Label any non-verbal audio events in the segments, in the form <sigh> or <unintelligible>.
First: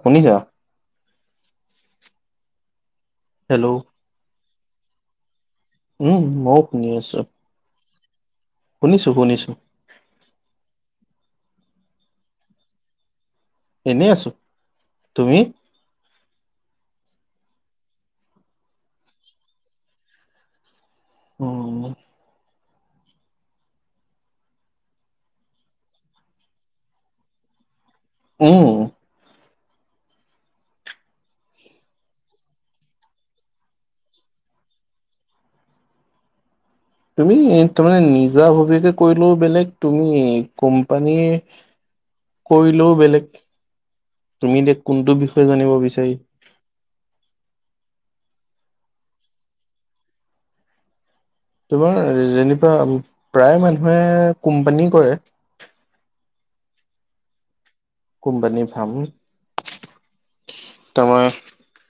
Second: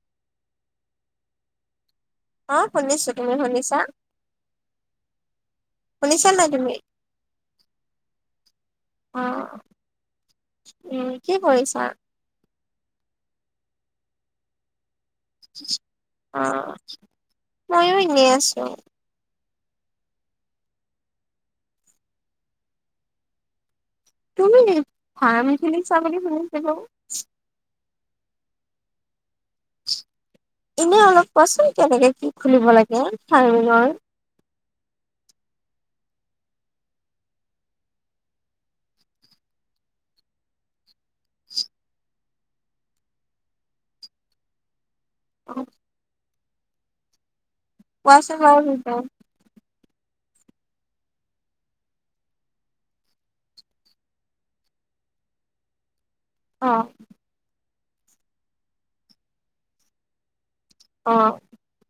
শুনিছ অ শুনিছো তুমি হেল্ল' শুনিছা উম শুনিছা নাই মও তুমি শুনি আছো শুনিছো অ শুনিছো উম কি কৰিছা এনেই আছো তুমি আহ ময়ো এনেই আছো উম তুমি ফাৰ্ম খিলিছা বুলি শুনিছিলোঁ উম এনে অলপ কোৱাচোন কেনেকে কি খুলিব লাগে চাৰমিনৰৰ তুমি তাৰমানে নিজা ভবীয়াকে কৰিলেও বেলেগ তুমি কোম্পানীৰ কৰিলেও বেলেগ তুমি এতিয়া কোনটো বিষয়ে অ জানিব বিচাৰি ছ গ তোমাৰ যেনিবা প্ৰায় মানুহে কোম্পানী কৰে অ কুমপানী ফাম অ তমাৰ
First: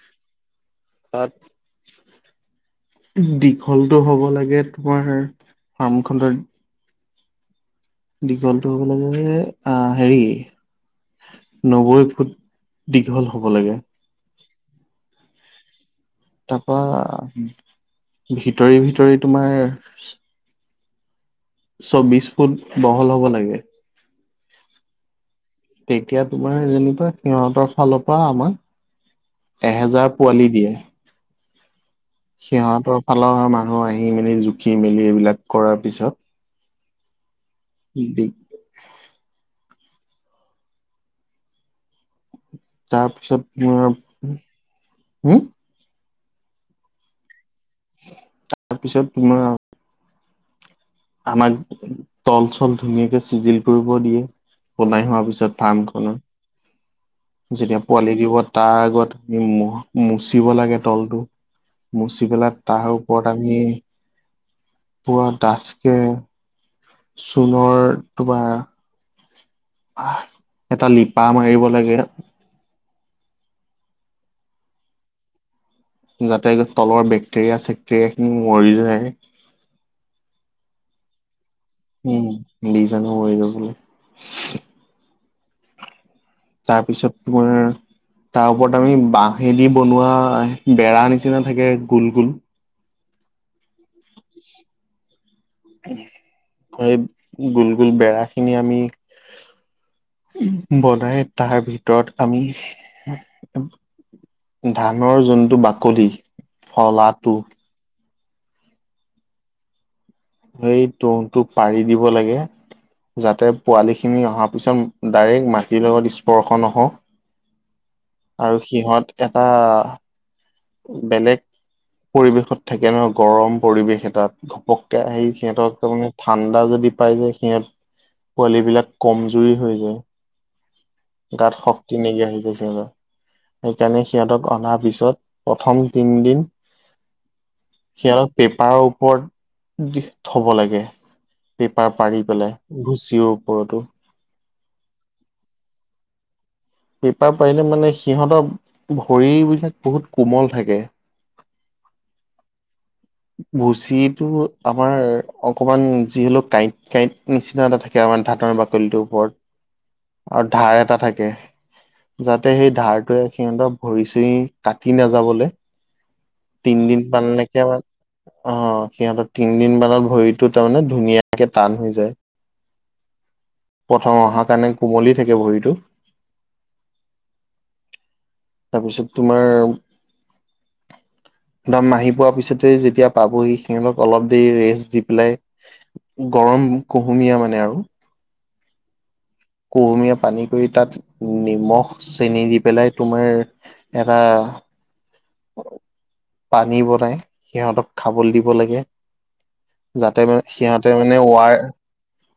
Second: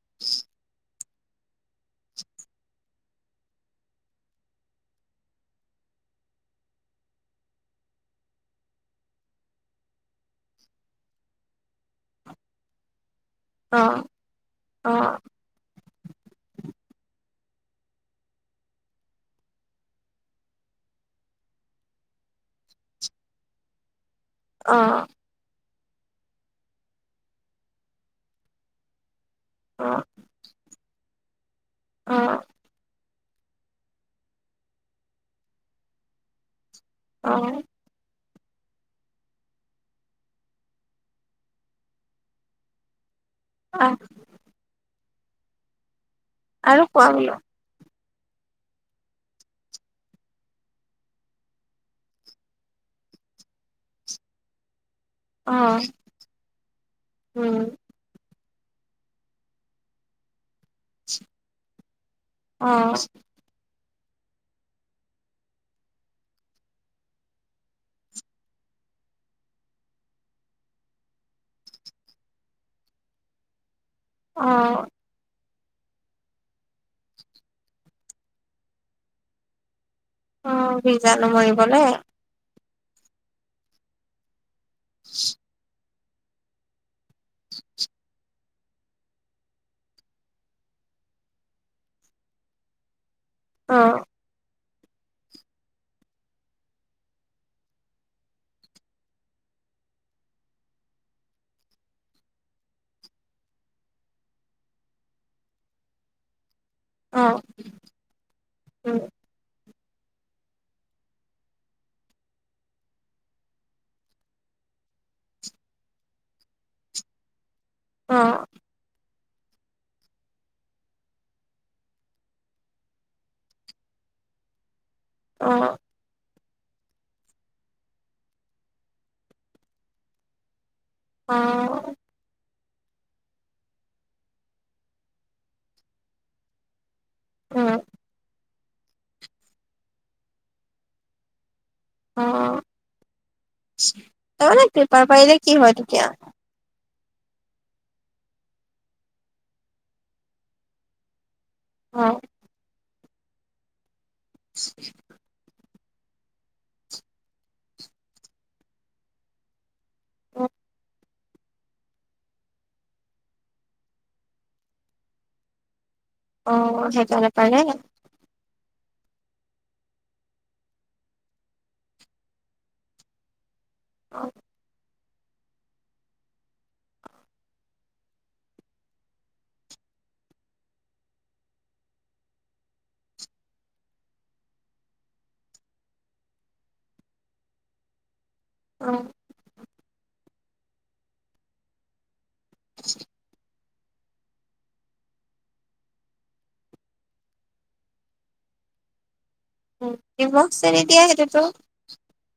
<unintelligible> তাত দীঘলতটো হ'ব লাগে তোমাৰ ফাৰ্ম খডত দীঘলটো হ'বলে অ হেৰি নব্বৈ ফুট দীঘল হব লাগে। অঁ। তাৰপৰা ভিতৰি - ভিতৰি তোমাৰ ফুট বহল হ'ব লাগে <inaudible> অঁ। তেতিয়া তোমাৰ যেনিবা সিহঁতৰ ফালৰ পৰা আমাৰ অ এহেজাৰ পোৱালী দিয়ে। অ সিহঁতৰ ফালৰ মানুহ আহি মেলি জুখি মেলি এইবিলাক কৰাৰ পিছত অঁ। ি <inaudible> তাৰ পিছত আহ মোৰ, হম'? আৰু কোৱা বোলো। তাৰ পিছত তোমাৰ আমাক তল- চল ধুনীয়াকে চিজিল কৰিব দিয়ে। লাই হোৱাৰ পিছত অ ফাৰ্মখননৰ উম যেতিয়া পোৱালি দিবত <inaudible> তাৰ আগত আমি মুচিব লাগে। তলটো মুচি পেলাই অ তাৰ ওপৰত আমি। - পুৰা দাঠ কে চোনৰ তোমাৰ এটা লিপা মাৰিব লাগে। অঁ। যাতে তলৰ বেক্টেৰিয়া-চেক্টেৰিয়া খিনি মৰি যায়। অ' বীজাণু মাৰিব। উম, বিজাণু মৰি যাব বোলে। <inaudible> তাৰপিছত মোৰ তাৰ ওপৰত আমি বাঁহেদি বনোৱা বেৰা নিচিনা থাকে, গোল গোল অহ <inaudible> সেই, গোল গোল বেৰা খিনি আমি বনাই তাৰ ভিতৰত আমি ধানৰ যোনটো বাকলি, অ ফলাটো উম এই তৰণটো পাৰি দিব লাগে। যাতে পোৱালিখিনি অহা পিছত ডাইৰেক্ট মাটিৰ লগত স্পৰ্শ নহওঁক। অ আৰু সিহঁত এটা। বেলেগ পৰিৱেশত থাকে নহয়, গৰম পৰিৱেশ এটাত ঘপক এতিয়া সেই অ হেতক তুমি ঠাণ্ডা যদি পাই যায়, সিহঁত পোৱালী বিলাক কমজুৰি হৈ যায়। অ গাত শক্তি নাইকিয়া হৈ যায় সিহঁতৰ, সেইকাৰণে সিহঁতক অনাৰ পিছত প্ৰথম তিন দিন, উম সিহতক পেপাৰৰ ওপৰত দি থব লাগে। পেপাৰ পাৰি অ পেলাই, ভুচিও ওপৰতো তাৰমানে পেপাৰ পাৰিলে কি হয় তেতিয়া পেপাৰ পাৰিলে মানে সিহঁতৰ, ভৰিবিলাক বহুত কোমল থাকে। অহ ভুচিটো আমাৰ অকণমান যি হলেও কাঁইট কাঁইট নিচিনা এটা থাকে আও ধাতৰ বাকলিটোৰ ওপৰত। আও ধাৰ এটা থাক কে যাতে সেই ধাৰটোৱে সিহঁতৰক ভৰি চুৰি কাটি নাযাবলে অ', তিনদিন পাল সেইকাৰণে নে পাৰে কে পাল অ সিহঁতৰ তিনদিনমানত ভৰিটো তাৰমানে ধুনীয়াকে টান হৈ যায়। প্ৰথম অ', অহাৰ কাৰণে কোমলি থাকে ভৰিটো। তাৰপিছত তোমাৰ একদম মাহি পোৱা পিছতে যেতিয়া পাবহি সিহঁতক অলপ দেৰি ৰেষ্ট দি পেলাই গ গৰম কুহুমীয়া মানে আও অ। কুহুমীয়া পানী কৰি তাত নিমখ চেনি দি পেলাই তোমাৰ এটা পানী বনাই সিহঁতক খাবলৈ দিব লাগে। যাতে নিমখ মানে চেনি সিহঁতে দিয়ে মানে সেইটোতো ৱাৰ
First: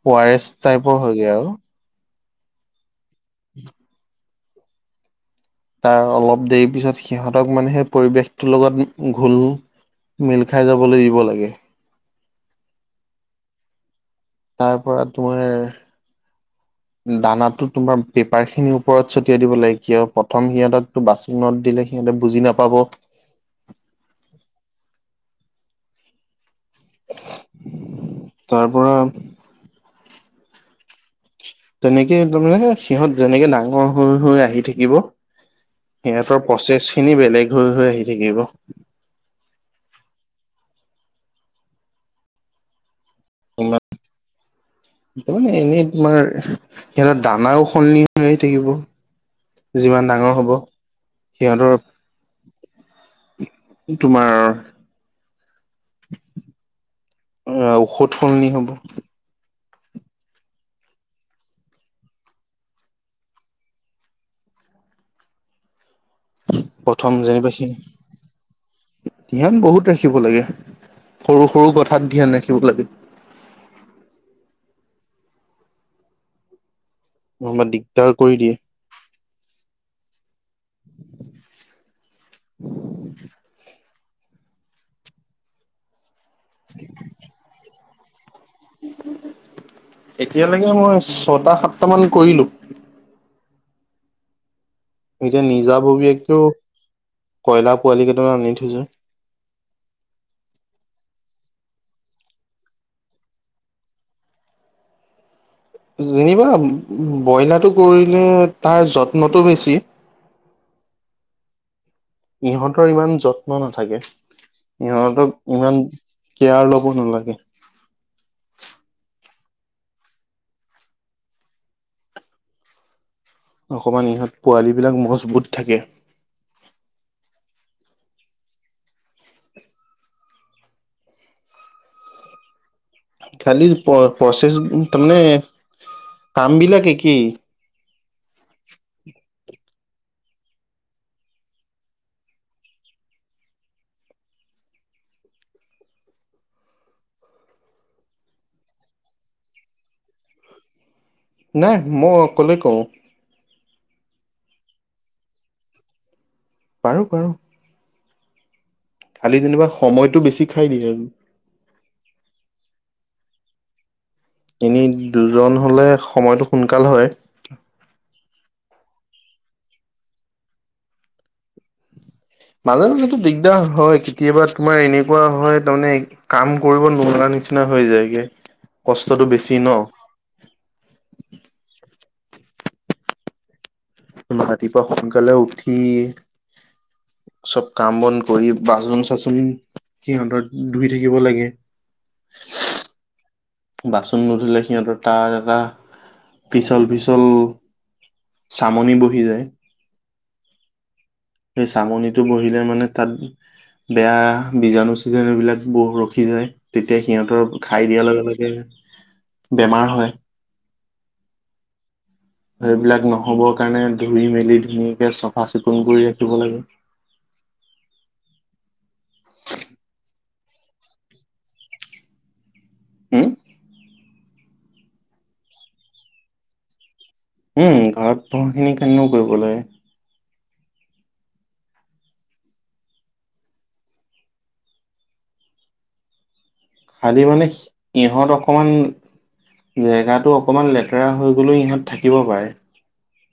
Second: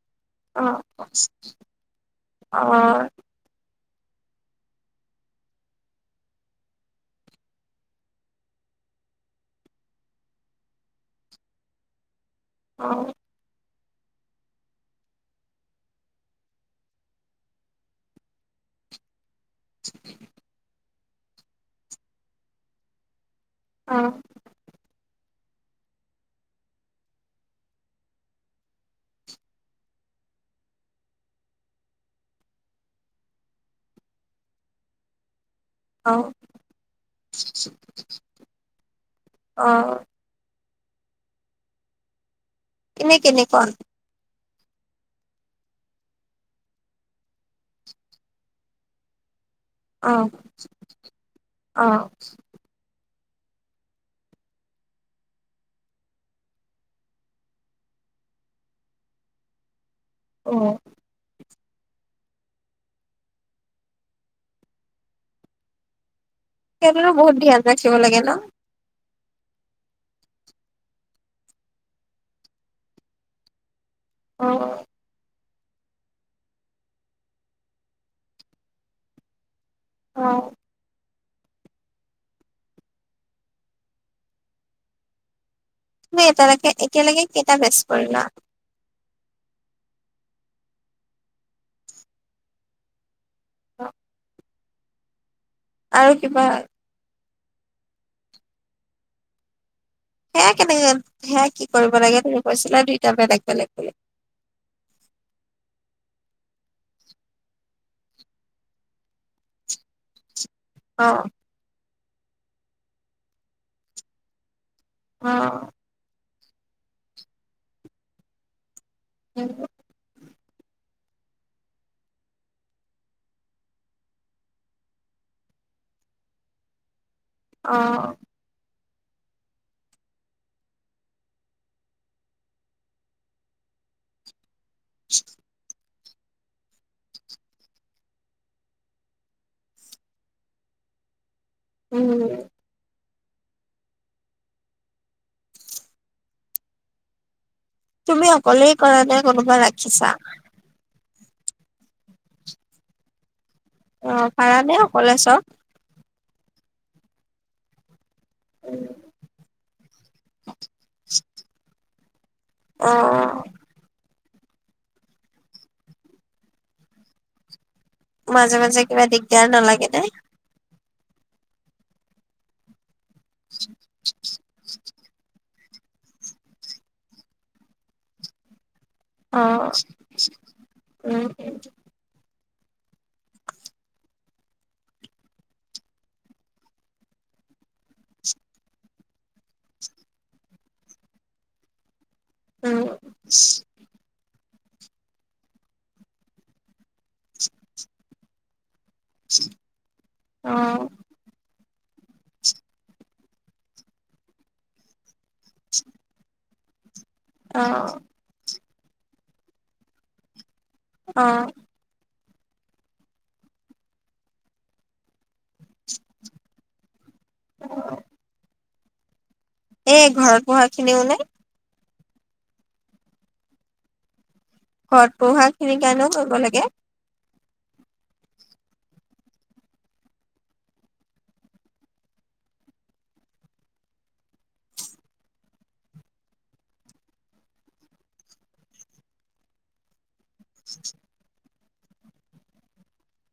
ৱাৰ এছ অ', টাইপৰ হয়গৈ আৰু অ <inaudible> তাৰ অলপ দেৰি পিছত সিহঁতক মানে সেই পৰিৱেশটোৰ লগত ঘোল মিল খাই যাবলৈ দিব লাগে। অ। তাৰ পৰা তোমাৰ দানা টো তোমাৰ পেপাৰ খিনিৰ ওপৰত চট টিয়াই দিব লাগে কিয় প্ৰথম সিহঁতক বাচনত দিলে সিহঁতে বুজি নাপাব অহ তাৰ পৰা তেনেকে তাৰমানে সিহঁত যেনেকে ডাঙৰ হৈ হৈ আহি থাকিব অ', সিহঁতৰ প্ৰচেছ খিনি বেলেগ হৈ হৈ আহি থাকিব অ', এনেই কেনেকুৱা নো ইমান মানে এনেই তোমাৰ সিহঁতৰ দানাও সলনি হৈয়ে থাকিব যিমান অ', ডাঙৰ হ'ব অ', অ', সিহঁতৰ তোমাৰ আহ ঔষধ সলনি হ'ব অ সেইবোৰো প্ৰথম বহুত যেনিবা সি ধ্যান ৰাখিব লাগে ন ধ্যান বহুত ৰাখিব লাগে সৰু সৰু কথাত ধ্যান ৰাখিব লাগে <unintelligible> অ নহ'বা দিগদাৰ কৰি দিয়ে অ <unintelligible> তুমি এতিয়ালৈকে এতিয়ালৈকে কেইটা বেছ কৰিলা এতিয়ালৈকে মই ছটা সাতট মান কৰিলো অ এতিয়া নিজাববীয়াকেও কয়লা পোৱালি কেইটা মান আনি থৈছো সেয়া কেনেকে সেয়া কি কৰিব লাগে তে কৈছিলে আৰু দুইটা বেলেগ বেলেগ বেলেগ <unintelligible> যেনিবা ব্ৰইলাৰটো কৰিলে তাৰ যত্নটো বেছি অ। ইহঁতৰ ইমান যত্ন নাথাকে। ইহঁতক অ', ইমান কেয়াৰ ল'ব নালাগে। কি <unintelligible> অকমান ইহঁত পোৱালী বিলাক মজবুত থাকে। অ। খালি প-প্ৰচেছ তাৰমানে, কাম বিলাক একেই। উম। তুমি অকলেই কৰা নে, কোনোবা ৰাখিছা? নাই মই কলেই কওঁ। অ পাৰানে অকলে চব? পাৰো পাৰো। খালি যেনিবা সময়টো বেছি খাই দিয়ে আৰু। অ' এনেই দুজন হলে সময়টো সোনকাল হয়। মাজে মাজে কিবা দিগদাৰ নালাগে নে? মাজে মাজেতো দিগদাৰ হয়, কেতিয়াবা তোমাৰ এনেকুৱা হয় তাৰমানে কাম কৰিব নোৱাৰা নিচিনা হৈ যায়গে। কষ্টটো অ বেছি ন উম উ <unintelligible> ৰাতিপুৱা সোনকালে উঠি, চব কাম বন কৰি, বাচন-চাচন সিহঁতৰ ধুই থাকিব লাগে। <inaudible> অঁ। বাচন নুধুলে সিহঁতৰ তাৰ এটা, পিচল পিছল চামনি বহি যায়। অ'। সেই চামনিটো বহিলে মানে তাত বেয়া বীজাণু ছিজানু বিলাক বহু ৰখি যায়, তেতিয়া সিহঁতৰ খাই অ' দিয়াৰ লগে, লগে বেমাৰ হয়। অ'। সেইবিলাক নহ'বৰ কাৰণে ধুই, মেলি ধুনীয়াকে চফা চিকুণ কৰি ৰাখিব লাগে। <unintelligible> এ, ঘৰত <unintelligible> খিনিও নে? হম ঘৰত পোহাখিনিৰ কাৰণেও কৰিব লাগে। উম, ঘৰত পোহাখিনিৰ কাৰণেও কৰিব লাগে। খালি মানে ইহঁত অকমান জেগাত টো, অকনমান লেতেৰা হৈ গ'লেও ইহঁত থাকিব পাৰে।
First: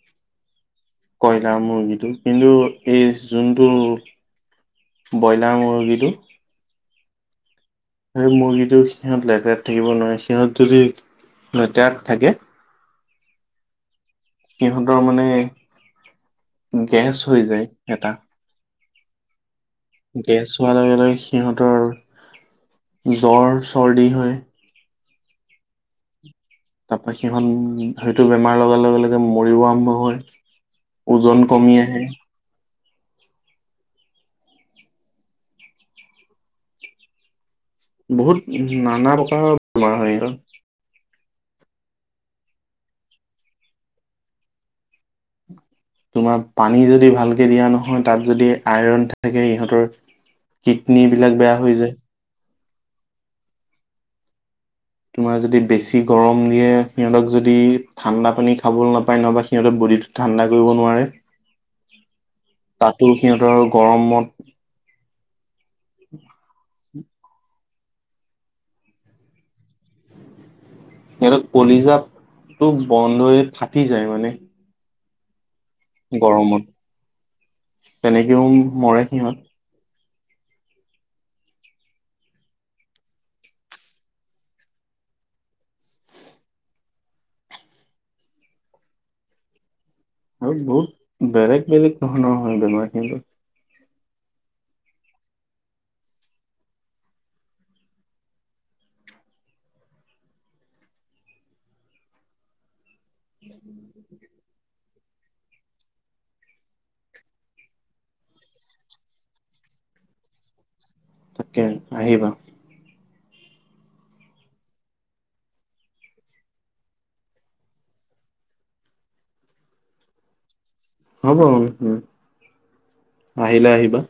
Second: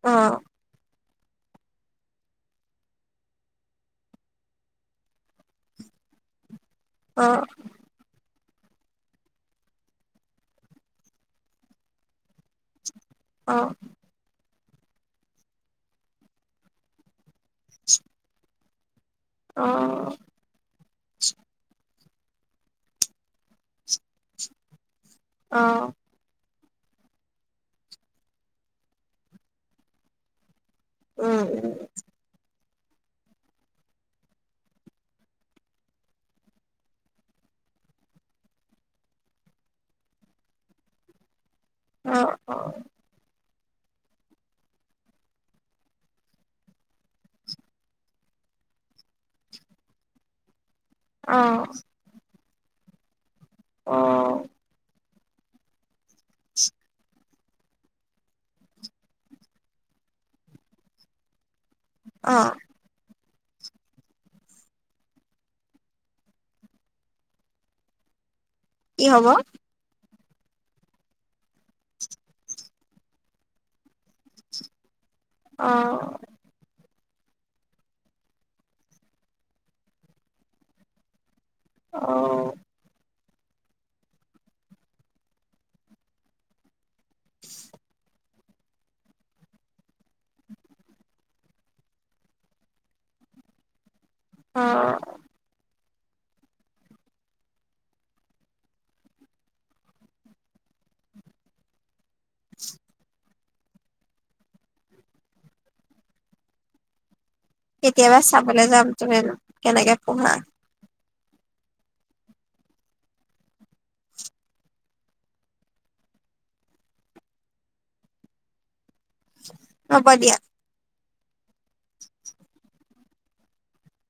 অ'। কয়লাৰ মুৰ্গীটো, কিন্তু এই যোনটো ব্ৰইলাৰ মুৰ্গীটো অ'। মুৰ্গীটো সিহঁত লেতেৰাত থাকিব নোৱাৰে, সিহঁত যদি লেতেৰাত থাকে অ'। সিহঁতৰ মানে গেছ হৈ যায় এটা। অ' গেছ হোৱাৰ লগে, লগে সিহঁতৰ জ্বৰ, চৰ্দি হয়। অ', তাৰপা সিহন সেইটো বেমাৰ লগাৰ লগে লগে মৰিব আৰম্ভ হয়। উম ওজন কমি উম আহে। বহুত নানা প্ৰকাৰৰ বেমাৰ হয় <unintelligible> অ', অ, <unintelligible> তোমাৰ পানী যদি ভালকে দিয়া নহয় তাত যদি আইৰণ থাকে ইহঁতৰ কিডনীবিলাক বেয়া অ' হৈ যায়। অ', তোমাৰ যদি বেছি গৰম দিয়ে সিহঁতক যদি, ঠাণ্ডা পানী খাবলৈ নাপায় না বা সিহঁতৰ <unintelligible> <unintelligible> ঠাণ্ডা কৰিব নোৱাৰে। অ', তাতো সিহঁতৰ আৰু গৰমত কি হ'ব? সিহঁতক কলিজাত, টো বন্ধ হৈ ফাটি যায় মানে। অ' গৰমত, তেনেকেও মৰে সিহঁত। অ', আৰু বহুত, বেলেগ বেলেগ ধৰণৰ হয় বেমাৰ খিনি। অ', <inaudible> <unintelligible> কেতিয়াবা চাবলে যাম, তুমিনো কেনেকে পঢ়া। তাকে আহিবা। ৰব দিয়া হব উম আহিলে আহিবা